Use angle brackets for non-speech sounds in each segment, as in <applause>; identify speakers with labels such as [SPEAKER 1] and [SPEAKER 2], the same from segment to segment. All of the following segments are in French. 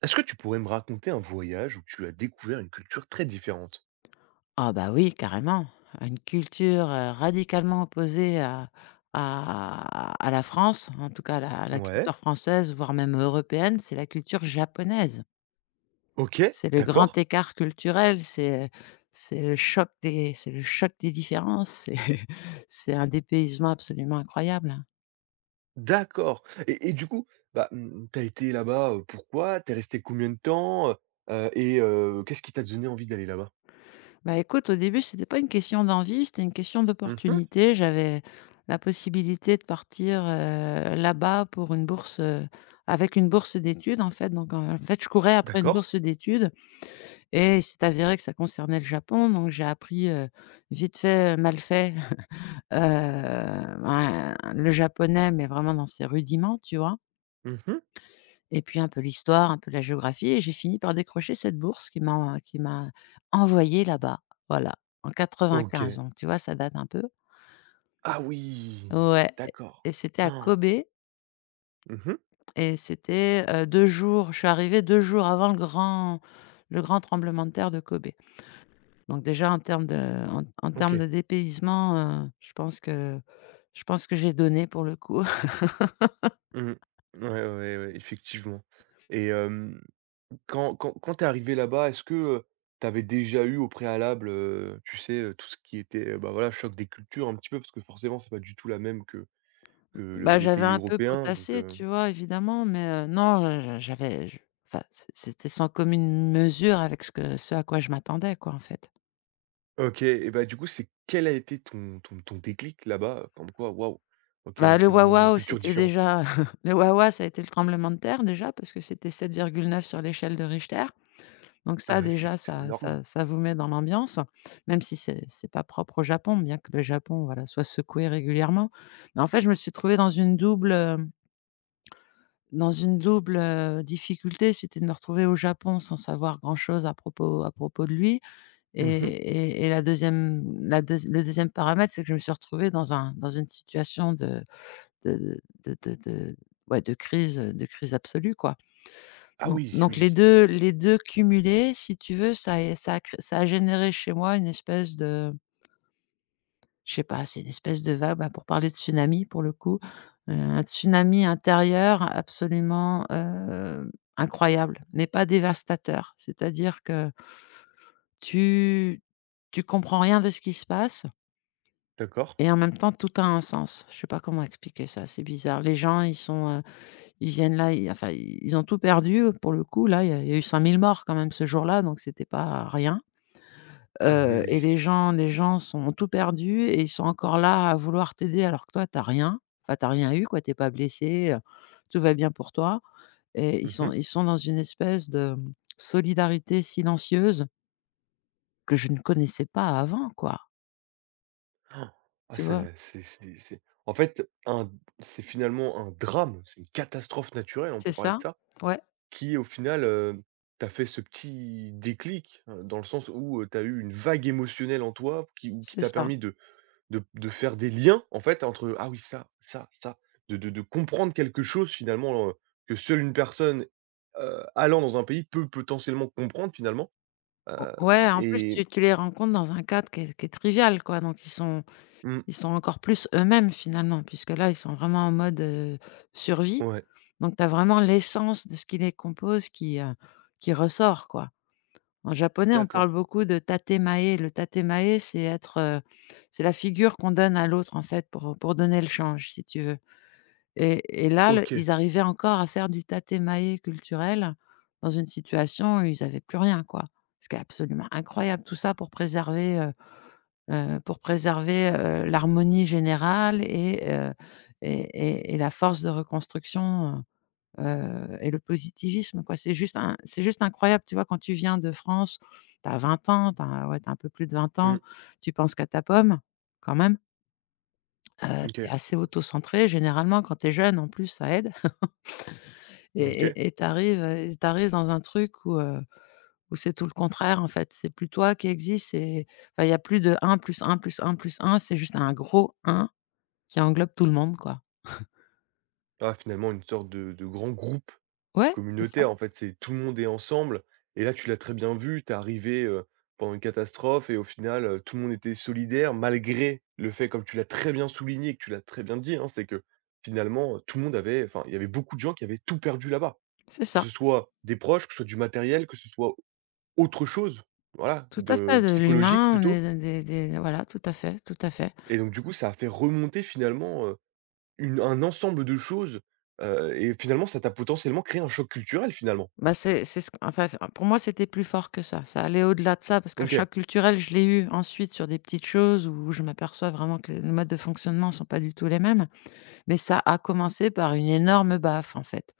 [SPEAKER 1] Est-ce que tu pourrais me raconter un voyage où tu as découvert une culture très différente?
[SPEAKER 2] Ah bah oui, carrément. Une culture, radicalement opposée à à la France, en tout cas la
[SPEAKER 1] Ouais.
[SPEAKER 2] culture française, voire même européenne, c'est la culture japonaise.
[SPEAKER 1] OK,
[SPEAKER 2] C'est le grand
[SPEAKER 1] d'accord,
[SPEAKER 2] écart culturel, c'est le choc des c'est le choc des différences, c'est <laughs> c'est un dépaysement absolument incroyable.
[SPEAKER 1] d'accord, et du coup, bah, tu été là-bas, pourquoi? T'es resté combien de temps? Et qu'est-ce qui t'a donné envie d'aller là-bas?
[SPEAKER 2] Bah, écoute, au début, c'était pas une question d'envie, c'était une question
[SPEAKER 1] Mmh.
[SPEAKER 2] d'opportunité. J'avais la possibilité de partir, là-bas pour une bourse, avec une bourse d'études, en fait. Donc, en fait, je courais après une
[SPEAKER 1] D'accord.
[SPEAKER 2] bourse d'études et c'est avéré que ça concernait le Japon. Donc, j'ai appris, vite fait, mal fait, <laughs> ben, le japonais, mais vraiment dans ses rudiments, tu vois?
[SPEAKER 1] Mmh.
[SPEAKER 2] Et puis un peu l'histoire, un peu la géographie, et j'ai fini par décrocher cette bourse qui m'a envoyée là-bas. Voilà, en 95,
[SPEAKER 1] OK.
[SPEAKER 2] donc tu vois, ça date un peu.
[SPEAKER 1] Ah oui!
[SPEAKER 2] Ouais,
[SPEAKER 1] D'accord.
[SPEAKER 2] et c'était à
[SPEAKER 1] Han!
[SPEAKER 2] Kobe,
[SPEAKER 1] Mmh.
[SPEAKER 2] et c'était, deux jours je suis arrivée 2 jours avant le grand tremblement de terre de Kobe. Donc déjà en termes de en termes
[SPEAKER 1] OK.
[SPEAKER 2] de dépaysement, heu, je pense que je pense que j'ai donné pour le coup.
[SPEAKER 1] Mmh. Ouais, ouais, ouais, effectivement, et quand t'es arrivé là-bas, est-ce que, tu déjà eu au préalable, tu sais, tout ce qui était, bah, voilà, choc des cultures un petit peu? Parce que forcément, c'est pas du tout la même que le
[SPEAKER 2] Bah,
[SPEAKER 1] les
[SPEAKER 2] j'avais
[SPEAKER 1] pays
[SPEAKER 2] un peu
[SPEAKER 1] européens donc.
[SPEAKER 2] potassé, tu vois? Évidemment, mais non, je j'avais je enfin, c'était sans commune mesure avec ce que ce à quoi je m'attendais, quoi, en fait.
[SPEAKER 1] OK, et bah, du coup, c'est quel a été ton déclic là-bas, comme quoi: «Waouh, OK,
[SPEAKER 2] Bah,
[SPEAKER 1] là,
[SPEAKER 2] le
[SPEAKER 1] c'est vraiment une
[SPEAKER 2] waouh-waouh,
[SPEAKER 1] culture
[SPEAKER 2] c'était
[SPEAKER 1] différente»?
[SPEAKER 2] déjà <laughs> le waouh-waouh, ça a été le tremblement de terre, déjà, parce que c'était 7,9 sur l'échelle de Richter. Donc ça,
[SPEAKER 1] Ouais, c'est
[SPEAKER 2] déjà,
[SPEAKER 1] c'est
[SPEAKER 2] ça
[SPEAKER 1] énorme.
[SPEAKER 2] ça ça vous met dans l'ambiance, même si c'est pas propre au Japon, bien que le Japon, voilà, soit secoué régulièrement. Mais en fait, je me suis trouvée dans une double, hem dans une double, difficulté, c'était de me retrouver au Japon sans savoir grand-chose à propos de lui, et
[SPEAKER 1] Mmh.
[SPEAKER 2] la deuxième, la deuxi le deuxième paramètre, c'est que je me suis retrouvée dans une situation de de ouais, de crise absolue, quoi.
[SPEAKER 1] Ah
[SPEAKER 2] Donc
[SPEAKER 1] oui, oui,
[SPEAKER 2] les
[SPEAKER 1] oui,
[SPEAKER 2] 2 cumulés, si tu veux, ça é ça a cré ça a généré chez moi une espèce de, je sais pas, c'est une espèce de vague, bah, pour parler de tsunami pour le coup, un tsunami intérieur absolument, incroyable, mais pas dévastateur. C'est-à-dire que tu tu comprends rien de ce qui se passe,
[SPEAKER 1] d'accord.
[SPEAKER 2] et en même temps tout a un sens. Je sais pas comment expliquer ça, c'est bizarre. Les gens, ils sont, ils viennent là, ils enfin ils ont tout perdu pour le coup là, il y a eu 5 000 morts quand même ce jour-là, donc c'était pas rien.
[SPEAKER 1] Ah oui, oui.
[SPEAKER 2] Et les gens sont ont tout perdu, et ils sont encore là à vouloir t'aider alors que toi tu as rien. Enfin tu as rien eu quoi, tu es pas blessé, tout va bien pour toi, et
[SPEAKER 1] Mmh mh.
[SPEAKER 2] ils sont dans une espèce de, mmh, solidarité silencieuse que je ne connaissais pas avant, quoi,
[SPEAKER 1] Ah,
[SPEAKER 2] tu vois?
[SPEAKER 1] c'est en fait, un c'est finalement un drame, c'est une catastrophe naturelle, on
[SPEAKER 2] C'est
[SPEAKER 1] peut parler de
[SPEAKER 2] ça?
[SPEAKER 1] ça?
[SPEAKER 2] Ouais,
[SPEAKER 1] Qui au final, t'a fait ce petit déclic, dans le sens où, tu as eu une vague émotionnelle en toi qui
[SPEAKER 2] c'est
[SPEAKER 1] t'a
[SPEAKER 2] ça.
[SPEAKER 1] permis de faire des liens en fait entre: «Ah oui ça», de comprendre quelque chose finalement, que seule une personne, allant dans un pays peut potentiellement comprendre finalement,
[SPEAKER 2] O
[SPEAKER 1] hem
[SPEAKER 2] Ouais, en plus
[SPEAKER 1] et
[SPEAKER 2] tu les rencontres dans un cadre qui est trivial quoi, donc
[SPEAKER 1] mmh,
[SPEAKER 2] ils sont encore plus eux-mêmes finalement puisque là ils sont vraiment en mode, survie.
[SPEAKER 1] ouais,
[SPEAKER 2] Donc tu as vraiment l'essence de ce qui les compose qui ressort, quoi. En japonais, on parle
[SPEAKER 1] d'accord,
[SPEAKER 2] beaucoup de tatemae. Le tatemae, c'est être, c'est la figure qu'on donne à l'autre, en fait, pour donner le change, si tu veux. Et là, le
[SPEAKER 1] OK,
[SPEAKER 2] ils arrivaient encore à faire du tatemae culturel dans une situation où ils avaient plus rien, quoi. Ce qui est absolument incroyable, tout ça pour préserver, l'harmonie générale, et et et la force de reconstruction, et le positivisme quoi. C'est juste incroyable, tu vois? Quand tu viens de France, tu as 20 ans, tu as ouais, tu un peu plus de 20 ans,
[SPEAKER 1] mmh,
[SPEAKER 2] tu penses qu'à ta pomme, quand même, tu
[SPEAKER 1] OK,
[SPEAKER 2] assez auto-centré généralement quand t'es jeune en plus ça aide, et
[SPEAKER 1] OK.
[SPEAKER 2] tu arrives, dans un truc où, où c'est tout le contraire en fait. C'est plus toi qui existe, c'est enfin il y a plus de un plus un plus un plus un c'est juste un gros un qui englobe tout le monde quoi.
[SPEAKER 1] Ah, finalement une sorte de grand groupe
[SPEAKER 2] Ouais,
[SPEAKER 1] communautaire, en fait, c'est tout le monde est ensemble. Et là, tu l'as très bien vu, tu es arrivé, pendant une catastrophe et au final, tout le monde était solidaire malgré le fait, comme tu l'as très bien souligné, que tu l'as très bien dit, hein, c'est que finalement, tout le monde avait enfin, il y avait beaucoup de gens qui avaient tout perdu là-bas.
[SPEAKER 2] c'est
[SPEAKER 1] Que ce
[SPEAKER 2] ça.
[SPEAKER 1] soit des proches, que ce soit du matériel, que ce soit autre chose, voilà,
[SPEAKER 2] Tout à fait,
[SPEAKER 1] de
[SPEAKER 2] de
[SPEAKER 1] psychologique
[SPEAKER 2] l'humain,
[SPEAKER 1] plutôt,
[SPEAKER 2] des voilà, tout à fait, tout à fait.
[SPEAKER 1] et donc du coup, ça a fait remonter finalement, une un ensemble de choses, et finalement, ça t'a potentiellement créé un choc culturel, finalement.
[SPEAKER 2] Bah, c'est ce q enfin, c'est pour moi, c'était plus fort que ça. Ça allait au-delà de ça parce que le
[SPEAKER 1] OK.
[SPEAKER 2] choc culturel, je l'ai eu ensuite sur des petites choses où je m'aperçois vraiment que les modes de fonctionnement sont pas du tout les mêmes. Mais ça a commencé par une énorme baffe, en fait,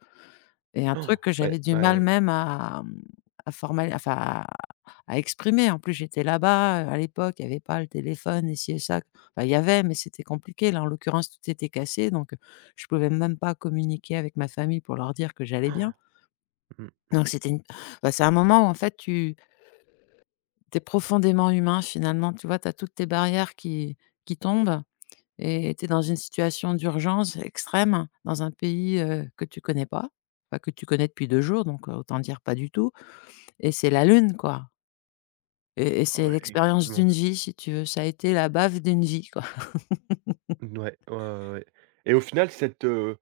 [SPEAKER 2] et un
[SPEAKER 1] Han!
[SPEAKER 2] truc que
[SPEAKER 1] Ouais,
[SPEAKER 2] j'avais du
[SPEAKER 1] ouais,
[SPEAKER 2] mal
[SPEAKER 1] ouais.
[SPEAKER 2] même à, mmh, à formal enfin, à exprimer. En plus, j'étais là-bas, à l'époque, il y avait pas le téléphone et ci et ça. Enfin, il y avait, mais c'était compliqué. Là, en l'occurrence, tout était cassé donc, je pouvais même pas communiquer avec ma famille pour leur dire que j'allais bien.
[SPEAKER 1] Han! Mmh.
[SPEAKER 2] Donc c'était une, bah, c'est un moment où en fait tu es profondément humain finalement, tu vois? Tu as toutes tes barrières qui tombent, et tu es dans une situation d'urgence extrême, dans un pays, que tu connais pas, enfin que tu connais depuis 2 jours donc autant dire pas du tout, et c'est la lune quoi, et
[SPEAKER 1] Ah
[SPEAKER 2] c'est
[SPEAKER 1] ouais,
[SPEAKER 2] l'expérience
[SPEAKER 1] effectivement.
[SPEAKER 2] d'une vie si tu veux. Ça a été la bave d'une vie quoi.
[SPEAKER 1] Mouais, ouais, ouais, ouais, et au final, cette, heu,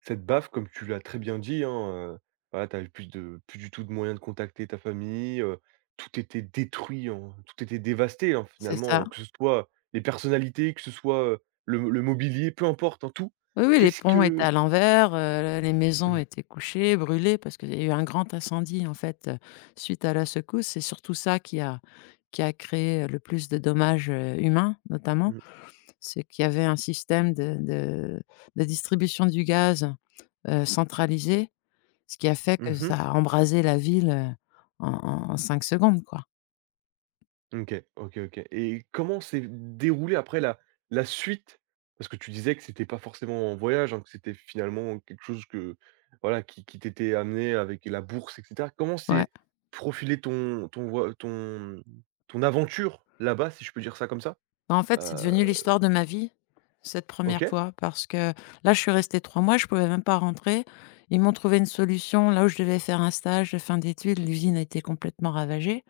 [SPEAKER 1] cette baffe, comme tu l'as très bien dit, hein, heu, voilà, tu plus de plus du tout de moyens de contacter ta famille, tout était détruit, hein, tout était dévasté, hein,
[SPEAKER 2] <laughs> C'est
[SPEAKER 1] finalement,
[SPEAKER 2] ça.
[SPEAKER 1] hein, que ce soit les personnalités, que ce soit, le mobilier, peu importe, hein, tout.
[SPEAKER 2] Oui, oui, les
[SPEAKER 1] Qu'est-ce
[SPEAKER 2] ponts étaient
[SPEAKER 1] que
[SPEAKER 2] à l'envers, les
[SPEAKER 1] mmh,
[SPEAKER 2] maisons
[SPEAKER 1] mmh.
[SPEAKER 2] étaient couchées, brûlées parce qu'il y a eu un grand incendie, en fait, suite à la secousse. C'est surtout ça qui a créé le plus de dommages, humains, notamment.
[SPEAKER 1] Mmh
[SPEAKER 2] C'est qu'il y avait un système de distribution du gaz, centralisé, ce qui a fait que
[SPEAKER 1] mmh,
[SPEAKER 2] ça a embrasé la ville, en 5 secondes, quoi.
[SPEAKER 1] OK, OK, OK, et comment s'est déroulée après la suite? Parce que tu disais que c'était pas forcément en voyage, hein, que c'était finalement quelque chose que, voilà, qui t'était amené avec la bourse et cetera. Comment
[SPEAKER 2] Ouais.
[SPEAKER 1] s'est profilé ton ton voi ton ton aventure là-bas, si je peux dire ça comme ça?
[SPEAKER 2] Bah, en fait, c'est
[SPEAKER 1] Heu,
[SPEAKER 2] devenu l'histoire de ma vie, cette première
[SPEAKER 1] OK.
[SPEAKER 2] fois, parce que là, je suis restée 3 mois, je pouvais même pas rentrer. Ils m'ont trouvé une solution là où je devais faire un stage de fin d'études, l'usine a été complètement ravagée.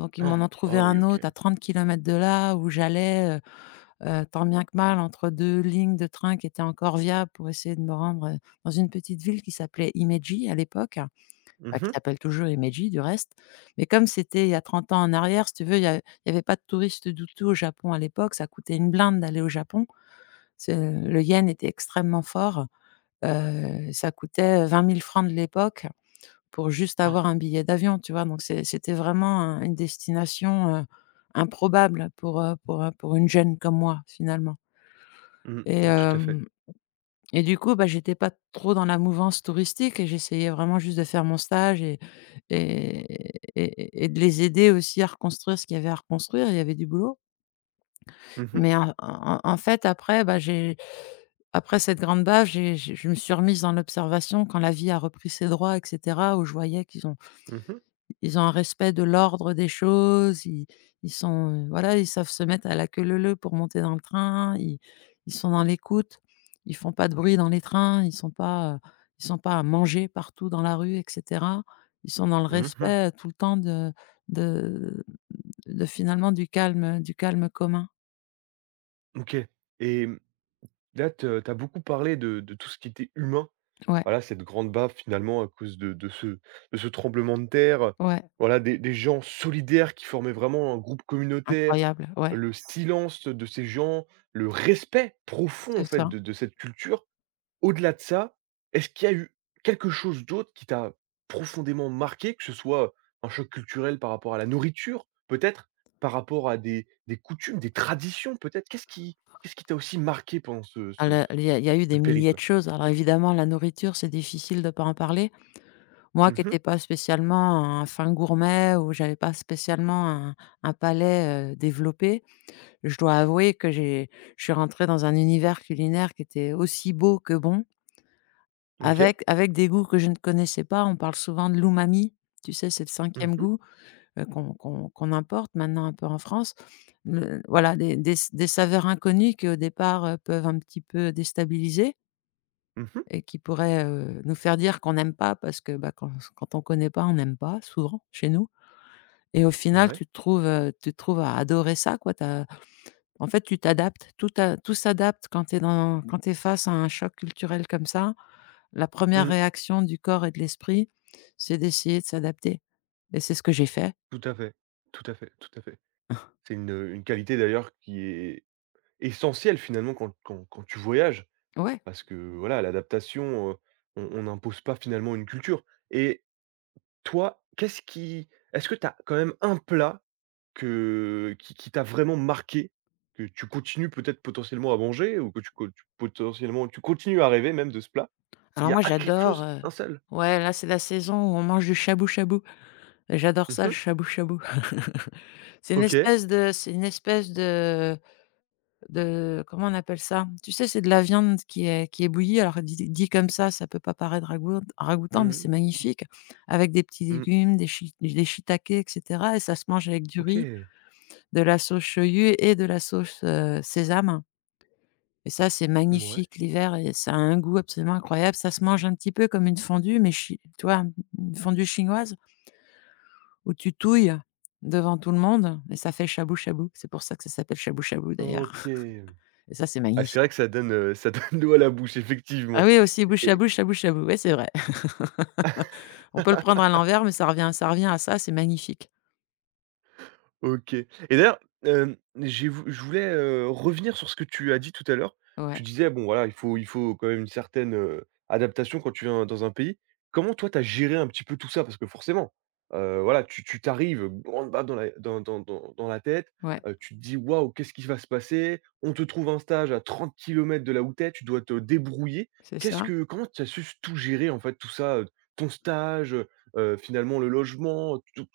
[SPEAKER 2] Donc ils m'en ont
[SPEAKER 1] Ah,
[SPEAKER 2] trouvé
[SPEAKER 1] ah oui,
[SPEAKER 2] un
[SPEAKER 1] OK.
[SPEAKER 2] autre à 30 kilomètres de là où j'allais, tant bien que mal entre 2 lignes de train qui étaient encore viables pour essayer de me rendre, dans une petite ville qui s'appelait Imeji à l'époque. Bah,
[SPEAKER 1] Mmh
[SPEAKER 2] qui
[SPEAKER 1] mh.
[SPEAKER 2] s'appelle toujours Himeji du reste, mais comme c'était il y a 30 ans en arrière, si tu veux, il y avait pas de touristes du tout au Japon à l'époque, ça coûtait une blinde d'aller au Japon. C'est le yen était extrêmement fort, ça coûtait, 20 000 de l'époque pour juste
[SPEAKER 1] Han!
[SPEAKER 2] avoir un billet d'avion, tu vois? Donc c'était vraiment un une destination, improbable pour une jeune comme moi, finalement,
[SPEAKER 1] Mmh,
[SPEAKER 2] et
[SPEAKER 1] mmh, tout à fait.
[SPEAKER 2] hem du coup, bah, j'étais pas trop dans la mouvance touristique et j'essayais vraiment juste de faire mon stage, et de les aider aussi à reconstruire ce qu'il y avait à reconstruire. Il y avait du boulot.
[SPEAKER 1] Mmh mh.
[SPEAKER 2] Mais en fait, après, bah, j'ai après cette grande baffe, j'ai je me suis remise dans l'observation quand la vie a repris ses droits et cetera, où je voyais qu'ils ont
[SPEAKER 1] Mmh.
[SPEAKER 2] ils ont un respect de l'ordre des choses, ils sont, voilà, ils savent se mettre à la queue leu leu pour monter dans le train, ils sont dans l'écoute, ils font pas de bruit dans les trains, ils sont pas à manger partout dans la rue et cetera. Ils sont dans le
[SPEAKER 1] Mmh.
[SPEAKER 2] respect, tout le temps de de finalement du calme commun.
[SPEAKER 1] OK, et là, te tu as beaucoup parlé de tout ce qui était humain.
[SPEAKER 2] Ouais,
[SPEAKER 1] Voilà, cette grande baffe finalement à cause de ce tremblement de terre.
[SPEAKER 2] ouais,
[SPEAKER 1] Voilà, des gens solidaires qui formaient vraiment un groupe communautaire.
[SPEAKER 2] incroyable, ouais,
[SPEAKER 1] Le silence de ces gens, le respect profond
[SPEAKER 2] c'est
[SPEAKER 1] en fait
[SPEAKER 2] ça.
[SPEAKER 1] de cette culture. Au-delà de ça, est-ce qu'il y a eu quelque chose d'autre qui t'a profondément marqué? Que ce soit un choc culturel par rapport à la nourriture peut-être? Par rapport à des coutumes, des traditions peut-être? Qu'est-ce qui t'a aussi marqué pendant ce
[SPEAKER 2] Ah,
[SPEAKER 1] ce
[SPEAKER 2] le il y a eu
[SPEAKER 1] ce
[SPEAKER 2] des milliers de
[SPEAKER 1] périple?
[SPEAKER 2] choses. Alors évidemment, la nourriture, c'est difficile de ne pas en parler. Moi qui
[SPEAKER 1] Mmh.
[SPEAKER 2] n'étais pas spécialement un fin gourmet, ou j'avais pas spécialement un palais, développé, je dois avouer que j'ai je suis rentrée dans un univers culinaire qui était aussi beau que bon,
[SPEAKER 1] OK.
[SPEAKER 2] avec des goûts que je ne connaissais pas. On parle souvent de l'umami, tu sais? C'est le
[SPEAKER 1] Mmh
[SPEAKER 2] cinquième
[SPEAKER 1] mh.
[SPEAKER 2] goût, qu'on importe maintenant un peu en France. Le voilà, des saveurs inconnues qui au départ, peuvent un petit peu déstabiliser.
[SPEAKER 1] Mmh.
[SPEAKER 2] Et qui pourrait, nous faire dire qu'on n'aime pas parce que, bah, quand on connaît pas, on n'aime pas souvent chez nous et au final
[SPEAKER 1] Ouais.
[SPEAKER 2] tu te trouves à adorer ça quoi. Tu en fait Tu t'adaptes, tout s'adapte quand tu es dans quand tu face à un choc culturel comme ça. La première
[SPEAKER 1] Mmh.
[SPEAKER 2] réaction du corps et de l'esprit, c'est d'essayer de s'adapter et c'est ce que j'ai fait.
[SPEAKER 1] Tout à fait, tout à fait, tout à fait. C'est une qualité d'ailleurs qui est essentielle finalement quand tu voyages,
[SPEAKER 2] Ouais.
[SPEAKER 1] parce que voilà, l'adaptation, on n'impose pas finalement une culture. Et toi, qu'est-ce qui est-ce que tu as quand même un plat que qui t'a vraiment marqué, que tu continues peut-être potentiellement à manger ou que tu co tu potentiellement tu continues à rêver même de ce plat? Il
[SPEAKER 2] Alors
[SPEAKER 1] y a
[SPEAKER 2] moi
[SPEAKER 1] a quelque
[SPEAKER 2] j'adore,
[SPEAKER 1] chose, un seul?
[SPEAKER 2] ouais là c'est la saison où on mange du shabu shabu et j'adore ça le
[SPEAKER 1] Mmh.
[SPEAKER 2] shabu shabu. <laughs>
[SPEAKER 1] OK.
[SPEAKER 2] C'est une espèce de comment on appelle ça? Tu sais, c'est de la viande qui est bouillie, alors dit comme ça peut pas paraître ragoûtant,
[SPEAKER 1] Mmh
[SPEAKER 2] mais c'est
[SPEAKER 1] mh.
[SPEAKER 2] magnifique avec des petits
[SPEAKER 1] Mmh.
[SPEAKER 2] légumes, des shiitakes et cetera, et ça se mange avec du riz,
[SPEAKER 1] OK.
[SPEAKER 2] de la sauce shoyu et de la sauce, sésame, et ça, c'est
[SPEAKER 1] Ouais.
[SPEAKER 2] magnifique l'hiver, et ça a un goût absolument incroyable. Ça se mange un petit peu comme une fondue, mais chi tu vois? Une fondue chinoise où tu touilles devant tout le monde et ça fait shabu shabu. C'est pour ça que ça s'appelle shabu shabu d'ailleurs,
[SPEAKER 1] OK.
[SPEAKER 2] et ça, c'est
[SPEAKER 1] Ah, c'est
[SPEAKER 2] magnifique.
[SPEAKER 1] vrai que ça <laughs> donne l'eau à la bouche,
[SPEAKER 2] Ah
[SPEAKER 1] effectivement.
[SPEAKER 2] oui, aussi bouche à
[SPEAKER 1] Et
[SPEAKER 2] bouche, à bouche à shabu, ouais c'est vrai. <laughs> On peut le prendre à l'envers, mais ça revient à ça, c'est magnifique.
[SPEAKER 1] OK. Et d'ailleurs, j'ai vou je voulais, revenir sur ce que tu as dit tout à l'heure. Tu
[SPEAKER 2] Ouais,
[SPEAKER 1] disais, bon, voilà, il faut quand même une certaine, adaptation quand tu viens dans un pays. Comment toi, tu as géré un petit peu tout ça? Parce que forcément, voilà, tu grande baffe dans la dans dans dans dans la tête,
[SPEAKER 2] ouais,
[SPEAKER 1] tu te dis: «Waouh, qu'est-ce qui va se passer?» On te trouve un stage à 30 km de là où tu dois te débrouiller.
[SPEAKER 2] c'est
[SPEAKER 1] Qu'est-ce
[SPEAKER 2] ça.
[SPEAKER 1] que Comment tu as su tout gérer, en fait, tout ça, ton stage, finalement le logement, tout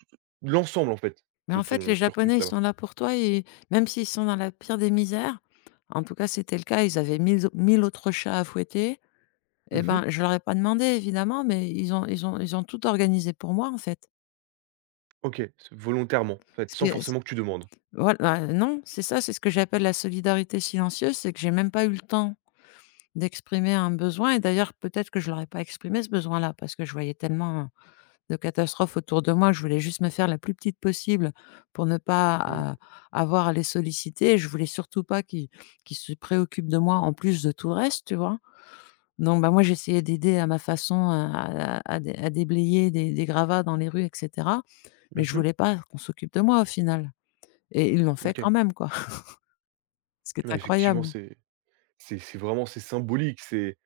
[SPEAKER 1] l'ensemble, en fait?
[SPEAKER 2] Mais
[SPEAKER 1] De
[SPEAKER 2] en fait,
[SPEAKER 1] ton
[SPEAKER 2] les
[SPEAKER 1] cursus
[SPEAKER 2] Japonais, ils
[SPEAKER 1] là-bas?
[SPEAKER 2] sont là pour toi, et même s'ils sont dans la pire des misères, en tout cas c'était le cas, ils avaient 1000 au 1000 autres chats à fouetter, et
[SPEAKER 1] Mmh.
[SPEAKER 2] ben, je leur ai pas demandé évidemment, mais ils ont ils ont tout organisé pour moi en fait.
[SPEAKER 1] OK, c'est volontairement, en fait,
[SPEAKER 2] Ce
[SPEAKER 1] sans
[SPEAKER 2] que c
[SPEAKER 1] forcément que tu demandes?
[SPEAKER 2] Voilà, non, c'est ça, c'est ce que j'appelle la solidarité silencieuse, c'est que j'ai même pas eu le temps d'exprimer un besoin, et d'ailleurs peut-être que je l'aurais pas exprimé ce besoin-là parce que je voyais tellement de catastrophes autour de moi. Je voulais juste me faire la plus petite possible pour ne
[SPEAKER 1] Mmh.
[SPEAKER 2] pas, avoir à les solliciter. Je voulais surtout pas qu'ils se préoccupent de moi en plus de tout le reste, tu vois? Donc bah, moi j'essayais d'aider à ma façon à dé à déblayer des gravats dans les rues et cetera, mais je
[SPEAKER 1] Mmh.
[SPEAKER 2] voulais pas qu'on s'occupe de moi au final, et ils l'ont fait quand
[SPEAKER 1] OK.
[SPEAKER 2] même quoi, <laughs> ce qui est
[SPEAKER 1] Ouais, effectivement,
[SPEAKER 2] incroyable.
[SPEAKER 1] c'est vraiment c'est symbolique, c'est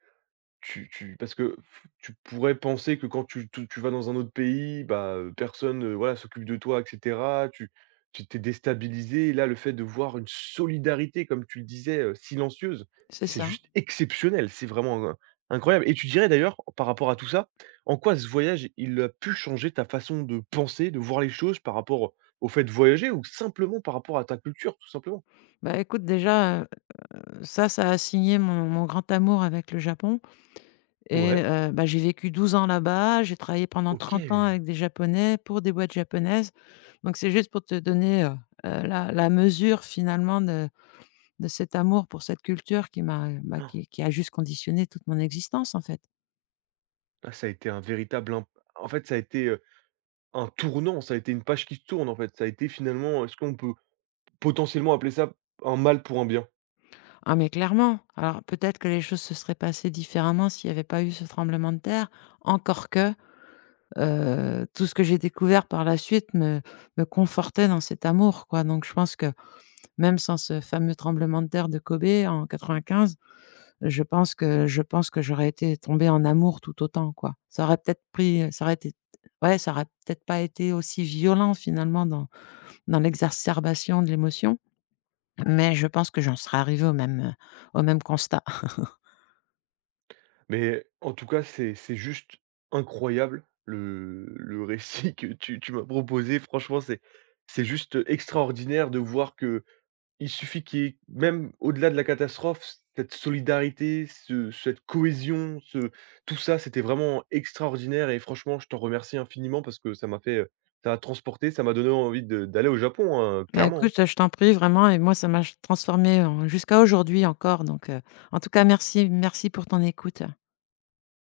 [SPEAKER 1] tu pourrais penser que quand tu vas dans un autre pays, bah, personne, voilà, s'occupe de toi et cetera. Tu t'es déstabilisé et là, le fait de voir une solidarité, comme tu le disais, silencieuse,
[SPEAKER 2] C'est
[SPEAKER 1] c'est
[SPEAKER 2] ça.
[SPEAKER 1] juste exceptionnel. C'est vraiment, incroyable et tu dirais d'ailleurs, par rapport à tout ça, en quoi ce voyage, il a pu changer ta façon de penser, de voir les choses par rapport au fait de voyager ou simplement par rapport à ta culture, tout simplement?
[SPEAKER 2] Bah, écoute déjà, ça, ça a signé mon grand amour avec le Japon, et
[SPEAKER 1] Ouais,
[SPEAKER 2] bah, j'ai vécu 12 ans là-bas, j'ai travaillé pendant 30 ans
[SPEAKER 1] OK.
[SPEAKER 2] avec des Japonais, pour des boîtes japonaises. Donc c'est juste pour te donner, la la mesure finalement de cet amour pour cette culture qui m'a, bah,
[SPEAKER 1] Han!
[SPEAKER 2] qui a juste conditionné toute mon existence, en fait.
[SPEAKER 1] Ça a été un véritable imp en fait, ça a été, un tournant, ça a été une page qui se tourne, en fait. Ça a été finalement, est-ce qu'on peut potentiellement appeler ça un mal pour un bien?
[SPEAKER 2] Ah mais clairement, alors peut-être que les choses se seraient passées différemment s'il n'y avait pas eu ce tremblement de terre, encore que tout ce que j'ai découvert par la suite me confortait dans cet amour, quoi. Donc je pense que même sans ce fameux tremblement de terre de Kobe en 95, je pense que j'aurais été tombée en amour tout autant, quoi. Ça aurait peut-être pris, ça aurait été ouais, ça aurait peut-être pas été aussi violent finalement dans dans l'exacerbation de l'émotion, mais je pense que j'en serais arrivée au même constat.
[SPEAKER 1] Mais en tout cas, c'est juste incroyable le récit que tu m'as proposé. Franchement, c'est juste extraordinaire de voir que il suffit qu'il y ait, même au-delà de la catastrophe, cette solidarité, ce cette cohésion, ce tout ça, c'était vraiment extraordinaire et franchement, je t'en remercie infiniment parce que ça m'a fait, ça m'a transporté, ça m'a donné envie de d'aller au Japon, hein,
[SPEAKER 2] Bah,
[SPEAKER 1] clairement,
[SPEAKER 2] écoute,
[SPEAKER 1] hein.
[SPEAKER 2] je t'en prie vraiment, et moi ça m'a ch transformée en jusqu'à aujourd'hui encore, donc en tout cas merci pour ton écoute.